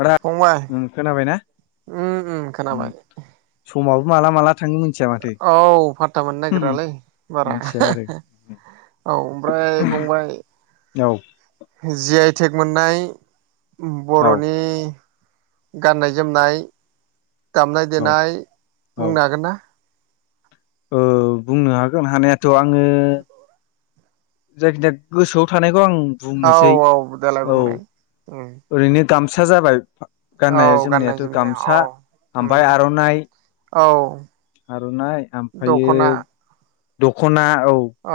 आदा फंबाय खोनाबाय ना उम उम ओम खोनाबाय समाव माला माला थाङो मिथिया माथो औ फातता मोननो नागिरालै बारा मिथिया आरो [unintelligible] औ ओमफ्राय फंबाय औ। जि आइटेक मोननाय औ बर'नि गाननाय जोमनाय दामनाय औ देनाय बुंनो हागोन ना? औ बुंनो हागोन हानायाथ' आङो जायखिजाया गोसोआव थानायखौ आं बुंनोसै औ औ देलाय औ बुंनाय उम ओरैनो गामसा जाबाय औ गाननाया गाननाय जोमनायाथ' जोमनाय गामसा औ उम आमफाय आर'नाइ औ आर'नाइ आमफायो दख'ना दख'ना औ।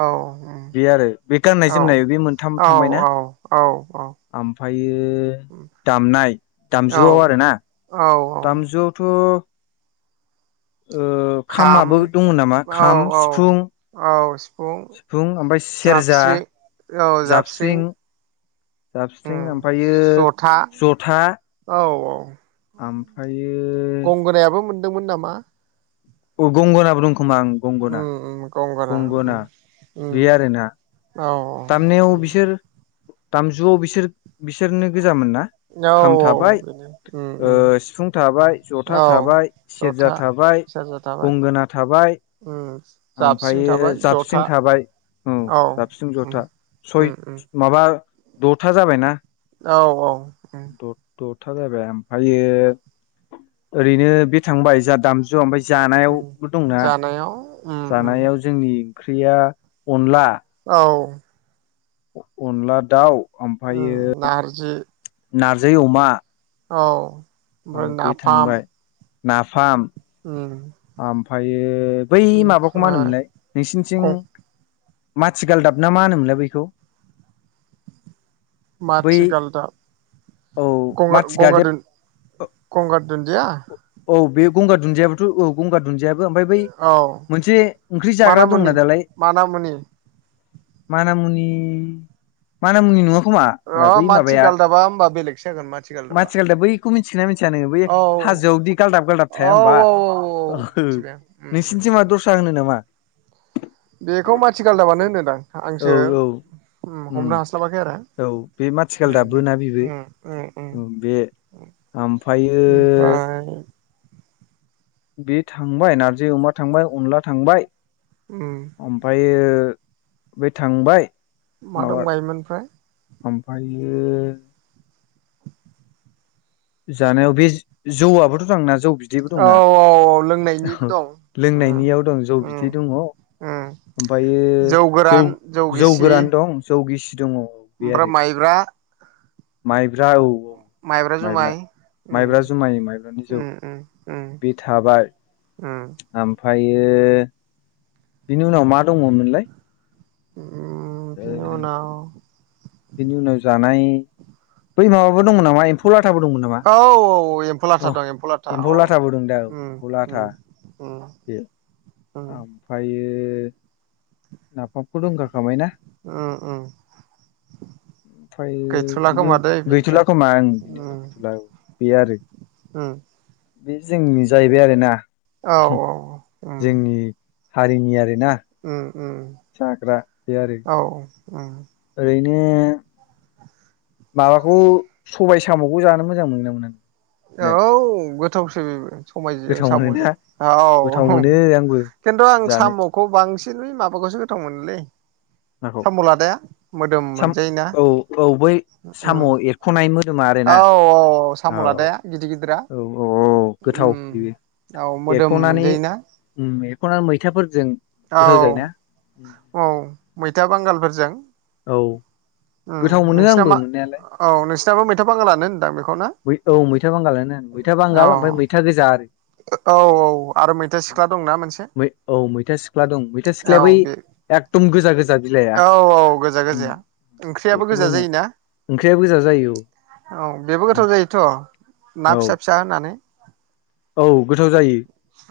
उम बे आरो बे गाननाय औ जोमनाय बे मोनथाम औ थांबायना औ औ आमफायो दामनाय औ दामजुआव आरोना औ औ दामजुआवथ' ओ खाम खामाबो दङ नामा औ खाम औ सिफुं औ सिफुं सिफुं आमफाय सेरजा जाबस्रिं औ जापस्रिं जाबसि्ं आमफायो जथा औ औ आमफायो दंमोन नामा? गंगोना बो दं खोमा ओम गंगना उम उम गंगोना उम गंगना उम बे आरोना औ दामनायाव बिसोर दामजुआव बिसोर बिसोरनो गोजामोन ना औ खाम थाबाय बेनो उम ओ उम सिफुं थाबाय जथा औ थाबाय सेरजा जथा थाबाय सेरजा थाबाय गंगोना थाबाय उम जाबस्रिं आमफायो थाबाय जथा जाबस्रिं थाबाय औ जाबसिन उम जथा उम सय उम माबा दथा जाबायना औ औ। उम द द था जाबाय आमफायो ओरैनो बे थांबाय जा दामजु ओम उम जानायावबो दंना जानायाव उम उम जानायाव जोंनि ओंख्रिया अनला। औ अनला दाउ ओमफ्रायो नारजि नारजि अमा औ औ ओमफ्राय बे थांबाय नाफाम नाफाम उम ओमफ्रायो बै माबाखौ मा ओमफ्राय होनोमोनलाय नोंसिनिथिं गं मथिगाल दाब ना मा होनोमोनलाय बेैखौ बै माथिगालदाब। औ गंगार-गंगार दुन- माथिगालदेब गंगार दुदिया औ बे गंगार दुन्दियाबोथ' औ गंगार दुन्दिया बो ओमफ्राय बै औ मोनसे ओंख्रि जाग्रा मानामुनि दंना दालाय मानामुनि मानामुनि मानामुनि नङा खोमा अ र बै माथि माबाया गालदाबा होमबा बेलेगसो जागोन माथि गालदाबा माथिगालदाब बै खौ मिथिगोना मिथिया नोङो बे औ होआव बिदि गालदाब गालदाब थाया होमबा। औ औ औ अहो मिथिबाय आं उम नोंसिनिथिं मा उम दस्रा होनो नामा? बेखौ मथिगालदाबानो होनोदां औ आंसो औ उम हमनो हास्लाबाखै आरो औ बे माथिगालदाबबो ना बेबो उम उम। ओमफ्रायो ओमफ्राय बे थांबाय नारजि अमा थांबाय अनला थांबाय उम ओमफ्रायो बे थांबाय मा दंबायोमोन फ्राय? ओमफ्रयो जानायाव बे जौआबोथ' थाङोना जौ बिदैबो दंना औ औ औ अह लोंनायनिबो दं उम लोंनायनियाव दं जौ उम बिदै दङ। उम ओमफ्रायो जौ जौ गोरान दं जौ गिसि दङ बे ओमफ्राय आरो माइब्रा माइब्रा औ माइब्रा जुमाय उम माइब्रा जुमाय माइब्रानि जौ उम उम उम। बे थाबाय उम ओमफ्रायो बिनि उनाव मा दङमोनलाय उम बिनि उनाव। बेनि उनाव जानाय बै माबाबो दंमोन नामा एम्फौ लाथाबो दंमोन नामा औ एम्फौ लाथा अ दं लाथा औ एम्फौ लाथाबो दं दां। उम बुलाथ उम उम उम ओमफ्रायो नाफामखौ दंगारखामोन उम उम। ओमफ्रायो गैथ'ला बिनि उ खोमा दै बेनिफ्राय गैथ'ला खोमा उम बिनि उनाव गैथ'ला औ बेयो आरो। उम बे जोंनि जाहैबाय आरोना औ औ उम जोंनि हारिनि आरो उम उम बे आरो औ ओरैनो माबाखौ सबाय साम'खौ जानो मोजां मोनोना मोना नों? औ गोथावसो बेबो सबायजों गोथाव साम'जों मोनोना गोथाव औ मोनो आंबो खिन्थु आं जानो साम'खौ बांसिन माबाखौसो गोथाव मोनोलै नाखौ साम' लादाया मोदोम साम मोनजायो ना औ औ बै साम' ओं। एरख'नाय मोदोमा आरोना औ औ साम' लादाया गिदिर गिदिरा अ गोथाव उम बेबो औ मोदोम एरख'नानै मोनजायोना उम एरख'ना मैथाफोरजों औ गोथाव जायोना औ मैथा बांगालफोरजों औ गोथाव उम मोनो नोंसिना आंबो मा मोननायालाय औ नोंसिनाबो मैथा बांगाल लानो होनदां बेखौ ना? बै औ मैथा बांगालानो मैथा औ बांगाल ओमफाय मैथा गोजा। औ औ आरो मैथा सिख्ला दंना मोनसे मै औ मैथा सिख्ला दं मैथा औ सिख्लाया बै बे एगदम गोज औ औ गोजा गोजाया ओंख्रियाबो बेखौबो गोजा होनो जायोना? ओंख्रिया गोजा जायो औ बेबो गोथाव जायोथ' ना औ फिसा फिसा होनानै औ गोथाव जायो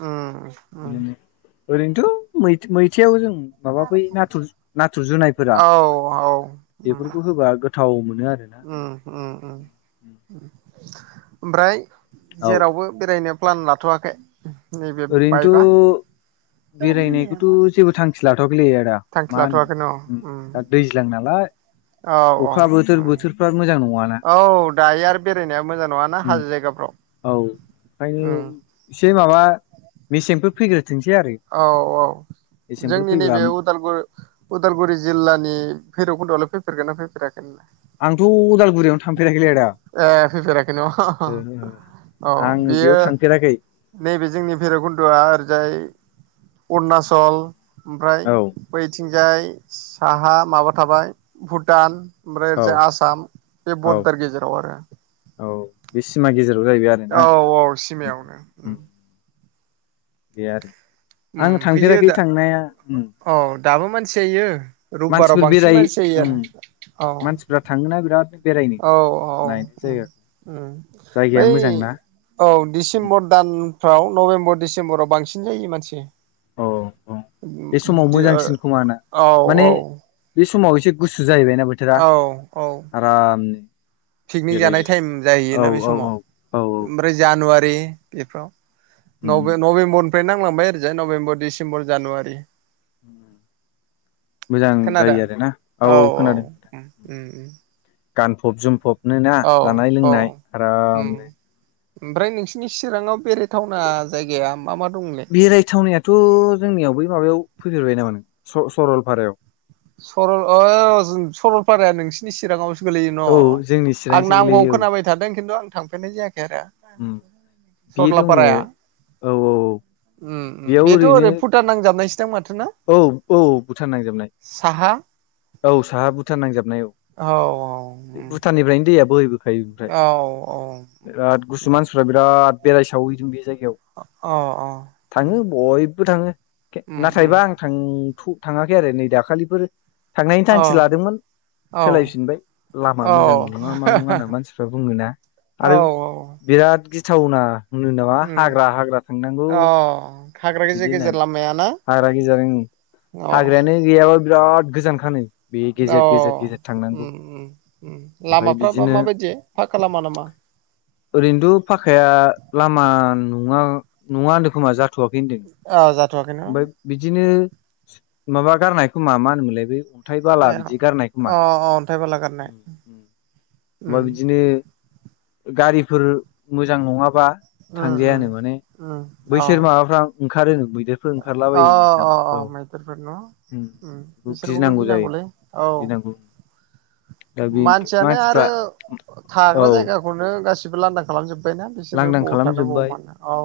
उम उम ओरैनोथ' मैथ मैथाययावबो जों माबा बै नाथुर नाथुर जुनायफोरा औ औ बेफोरखौ होबा गो उम उम उम उम ओमफ्राय औ जेरावबो बेरायनो प्लान लाथ'वाखै? नैबे बाइकआ ओरैनोथ' बेरायनायखौथ' जेबो थांखि ला गैलै आदा थांखि मा होनोम लाथ'वाखैनो उम दा औ दैज्लां नालाय औ औ अखा बोथोर उम बोथोरफ्रा मोजां नङाना औ दायो आरो बेरायनाया मोजां नङाना उम हाजो जायगाफ्राव औ ओंखायनो उम एसे माबा मेसेंफोर फैग्रो औ औ मेसेंफोर जोंनि फैबा नैबे उदालगुर उदालगुरि जिल्लानि भैरब कन्द'आवलाय फैफेरगोन ना फैफेराखै नोंलाय? आंथ' अदालगुरियावनो थांफेराखैलै आदा। नोंलाय अ आङो बियो बेयाव थांफेराखै नैबे जोंनि भैरबकन्द'आ ओरैजाय अरुणाचल ओमफ्राय औ बैथिं जाय साहा माबा थाबाय भुटान ओमफ्राय औ ओरजाय आसाम। औ बदार गेजेराव आरो औ बे सिमा गेजेराव जाहैबाय आरो ना औ औ उम सिमायावनो उम बे आरो उम आं फैयो थांफेराखै दा थांनाया उम औ दाबो मानसि जायो रबिबाराव मानसिफोर बांसिन बेराय मानसि जायो उम आरो औ मानसिफ्रा थाङोना बिराद बेरायनो औ औ नायनो उम जायगाखौ उम जायगाया बै मोजांना औ उम दिसेम्बर दानफ्राव नभेम्बर डिसेम्बराव बांसिन जायो मानसि। औ औ बे समाव ज मोजांसिन खोमा ना औ माने औ बे समाव एसे गुसु जाहैबायना बोथोरा औ औ आरामनो। पिकनिक जानाय बेरायनो टाइम औ जाहैयोना बे औ औ औ समाव ओमफ्राय जानुवा बै इफ्राव उम नबे नबेबर ओमफाय नांलांबाय आरो ओरैजाय नभेम्बर डिसेम्बर जानुवारि मोजां जायो खोनादों आरोना औ औ खोनादों उम उम गानफब जोमफबनो ना औ जानाय औ लोंनाय उम आरामनो। ओमफ्राय नोंसिनि चिराङाव बेरे बेरायथावनायाथ' जोंनियाव बै माबायाव फैफेरबाय नामा नों? स-सरलफारायाव सरल ओ जों सरलपाराया नोंसिनि चिराङाव गोलैयो न' औ जोंनि आं चिरांसो नामखौ गोलैयो औ खोनाबाय थादों खिन्थु आं थांफेरनाय जायाखै आरो उम बे दङ औ सरलापाराया औ औ उम उम बेयाव बेथ' ओरैनो ओरै भुटान नांजाबनाय औ औ भुटान नांजाबनाय। साहा औ साहा भुटान नांजाबनाय औ औ उम भुटाननिफ्रायनो दैया बोहैबोखायो ओफ्राय औ औ बिराद उम गुसु मानसिफ्रा बिराद बेराय सावहैदों बे जाय याव अ थाङो बयबो थाङो नाथायबा आं उम फु थाङाखै आरो नै दाखालिफोर थांनायनि अ औ थांखि लादोंमोन। औ सोलायफिनबाय लामा मोजां नङा मा नङा होनना मानसिफ्रा बुङोना औ आरो बिराद गिथावना होनो नामा हाग्रा हाग्रा थांनांगौ। अ हाग्रा गेजेर बिदि गेजेर होननानै लामाय ना? हाग्रा गेजेर हाग्रायानो गैयाबा बिराद गोजानखानो बे अ गेजेर गेजेर गेजेर थांनांगौ उम उम ओमफ्राय लामाफ्राबा बिदिनो माबायदि फा खा लामा नामा ओरैनोथ' फाखाया लामा नङा नङा होनदों खोमा जाथ'वाखै औ जाथ ओमफफ्राय बिदिनो माबा गारनायखौ मा मा होनोमोनलाय बे हथाय बाला ए बिदि गारनाय खोमा अ अन्थाइ बाला गारनाय अबा उम बिदिनो गारिफोर मोजां नङाबा उम उम थांजायानो माने उम अ बैसोर माबाफ्रा ओंखारो अ अ अ मैदेरफोर न' उम बेखौ बिसोरखौबो गिनांगौ जायो गिनांगौलै औ गिनांगौ दा बे मानसियानो मानसिफ्रा आरो औ थाग्रा जायगाखौनो गासिबो लान्दा खालामजोब्बायनाा बिसोरबो लांदां बबाव थानो बबाव खालामजोब्बाय मानो औ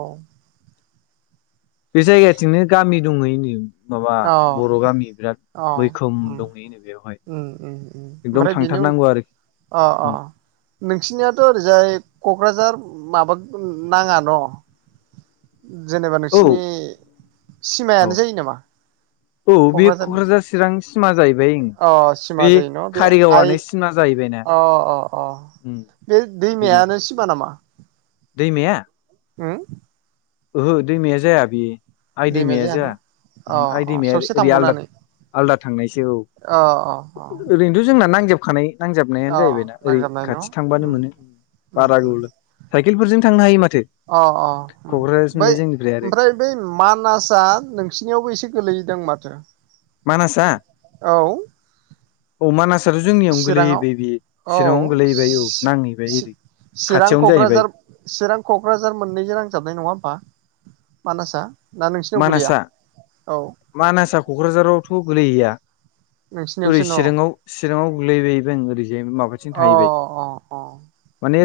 बे जायगाथिंनो गामि दङ हैयोनो माबा औ बर' गामि बिराद औ मैखोम उम दंहैयोनो बेवहाय [inaudible] उम उम उम एकदम ओमफ्राय बेनि थांथार उन नांगौ आरोखि अ अ नोंसिनियाथ' ओरैजाय क'क्राझार माबा नाङा न' जेनेबा औ नोंसिरनि सिमायानो जायो नामा औ बे क'क्राझारनि क'क्राझार चिरां सिमा जाहैबाय अ बे सिमा बे जायो न' आइ कारिगावनो सिमा जाहैबाय अ अ अ बे बेनो दैमायानो सिमा नामा दैमाया उम ओहो दैमाया जाया बि आइ दैमाया जाया अ आइ अ दैमाया ससे ओरै आलदा थांबावनानै आलदा थांनायसो औ अ अ अ ओरैनोथ' जोंना नांजाब अ नजाय न' थांबानो उ मोनो उ बारा गोबाव साइकेलफोरजों थांनो हायो माथो अ अ बै क'क्राझारसिमलाय जोंनिफ्राय आरो ओमफ्राय बै मानासआ नोंसिनियावबो एसे गोलैदों माथो मानास [inaudible] औ औ मानास आ दाथ' जोंनियावनो चिराङाव गोलैबाय बि औ चिराङावनो गोलैबाय औ नांहैबाय ओरै चिरां खाथियावनो जाहैबाय क'क्राझार चिरां क'क्राझार मोननैजों नांजाबनाय नङा होमबा मानासा मानसा मानसा क'क्राझारावथ' गोलैहैया ओरै नोंसिनियावसो न' चिराङाव चिराङाव गोलैहैबायबायं ओरैजाय माबाथिं अ थाहैबाय अ अ माने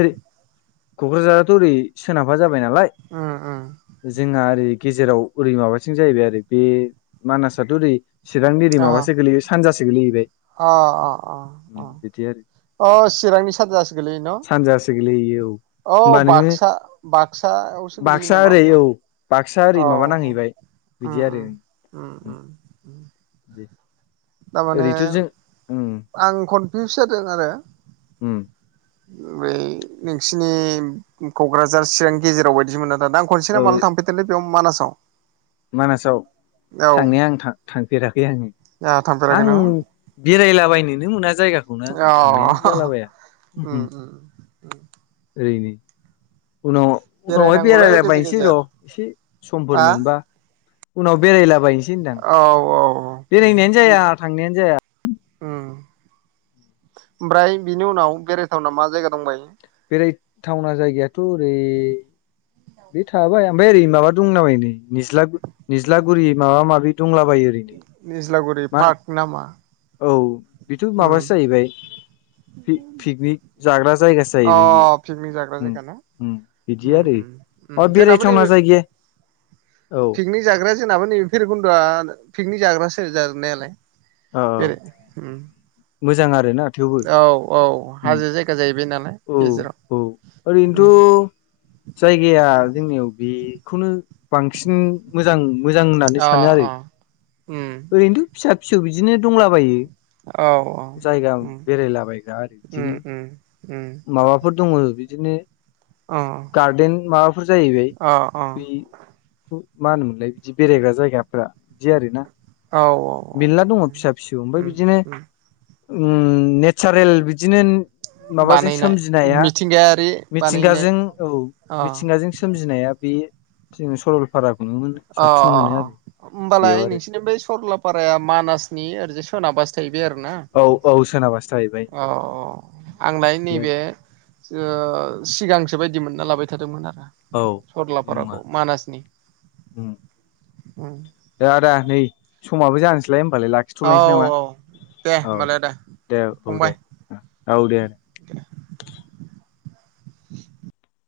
क'क्राझाराथ' ओरै सोनाबहा जाबाय नालाय उम उम जोंहा ओरै गेजेराव ओरै माबासिो जाहैबाय आरो बे मानासथ' ओरै चिरांनि ओरै अ माबासो गोलैबाय सानजासो गोलैहैबाय अ अ अ अ बिदि आरो ओ चिरांनि साजाजासगलै न [unintelligible] औ होमबा नोङो बाक्सा बाक्सायावसो गोलैयो बाक्सा नामा ओरै होमबा औ बाक्सा ओरै अ माबा नांहैबाय बिदि आरो उम उम उ उम [unintelligible] थारमाने ओरैथ' जों उम आं कनफिउस जादों आरो उम बै नोंसिनि क'क्राझार चिरां गेजेराव बायदिमोना। दा आं औ खनसिना मा ल' थांफेरदोंलै मानासाव मानासाव थांनाया जोंहा आं थां थांफेराखै आङो थांफेराखै आं नों बेरायलाबायनो जायगाखौनो आङो अ थांनायानो जालाबाया उम होम उम ओरैनो, उनाव उनावहाय बेरायनांगौलै गेजेर बेरायलाबायनोसै र' गेजेर एसे समफोर हा मोनबा, उनाव बेरायलाबायनोसै होनदां, औ औ उम बेरायनायानो जाया थांनायानो जाया, उम ओमफ्राय बिनि उनाव बेरायथावना मा जायगा दंबायो? बेरायथावना बि थाबाय ओमफाय ओरै माबा दंनामायो नै निज्ला निज्लागुरि माबा माबि, दंलाबायो ओरैनो निज्लागुरि मा? पार्क नामा औ बेथ' उम माबासो जाहैबाय पिकनिक जाग्रा जायगासो। जायो अ बे बे पिकनिक जाग्रा उम जायगाना? उम बिदि उम आरो उम उम अ जोंनाबो नै बेरायथावना जायगाया औ पिकनिक जाग्राया जोंनाबो नैब भैरुबकुन्दुवा, पिकनिक जाग्रासो जानायालाय ओरै उम मोजां आरो ना थेवबो औ औ उम हाजो जायगा जाहैबाय नालाय औ गेजेराव औ ओरैनोथ' उम अ जायगाया जोंनियाव बेखौनो बांसिन मोजां, मोजां होननानै अ सानो आरो अ उम ओरैनोथ' फिसा फिसौ बिदिनो दंलाबायो। औ औ जायगाब उम बेरायलाबायग्रा ओरै उम इदिनो, उम उम माबाफोर दङ बिदिनो, अ गार्देन माबाफोर जाहैबाय अ अ बैखौ मा होनोमोनलाय बिदि बेरायग्रा जायगाफ्रा बिदि आरो ना? औ अ मेल्ला दङ फिसा फिसौ ओमफाय बिदिनो उम नेचारेल बिदिनो माबाजों बानायनाय सोमजिनाया मिथिंगायारि बानायनाय मिथिंगाजों औ अ अ मिथिंगाजों सोमजिनाया बे थिं सरलपारा अ बेयाव होमबालाय आरो नोंसोरनि बै सरलापार प्राया मानासनि ओरजाय सोनाबहासो थायो। औ औ सोनाब अ आंलाय बे आरो नैबे ओ सिगां [unintelligible] बायदि मोनना लाबाय थादोंमोन आरो औ बे नङा सरलापाराखौ मानासनि, उम ओ आदा नै समाबो जानोसैलाय, होमबालाय औ लाखिथ'लायनोसै नामा? औ दे औ होमबालाय आदा दे औ फंबाय दे औ दे [inaudible]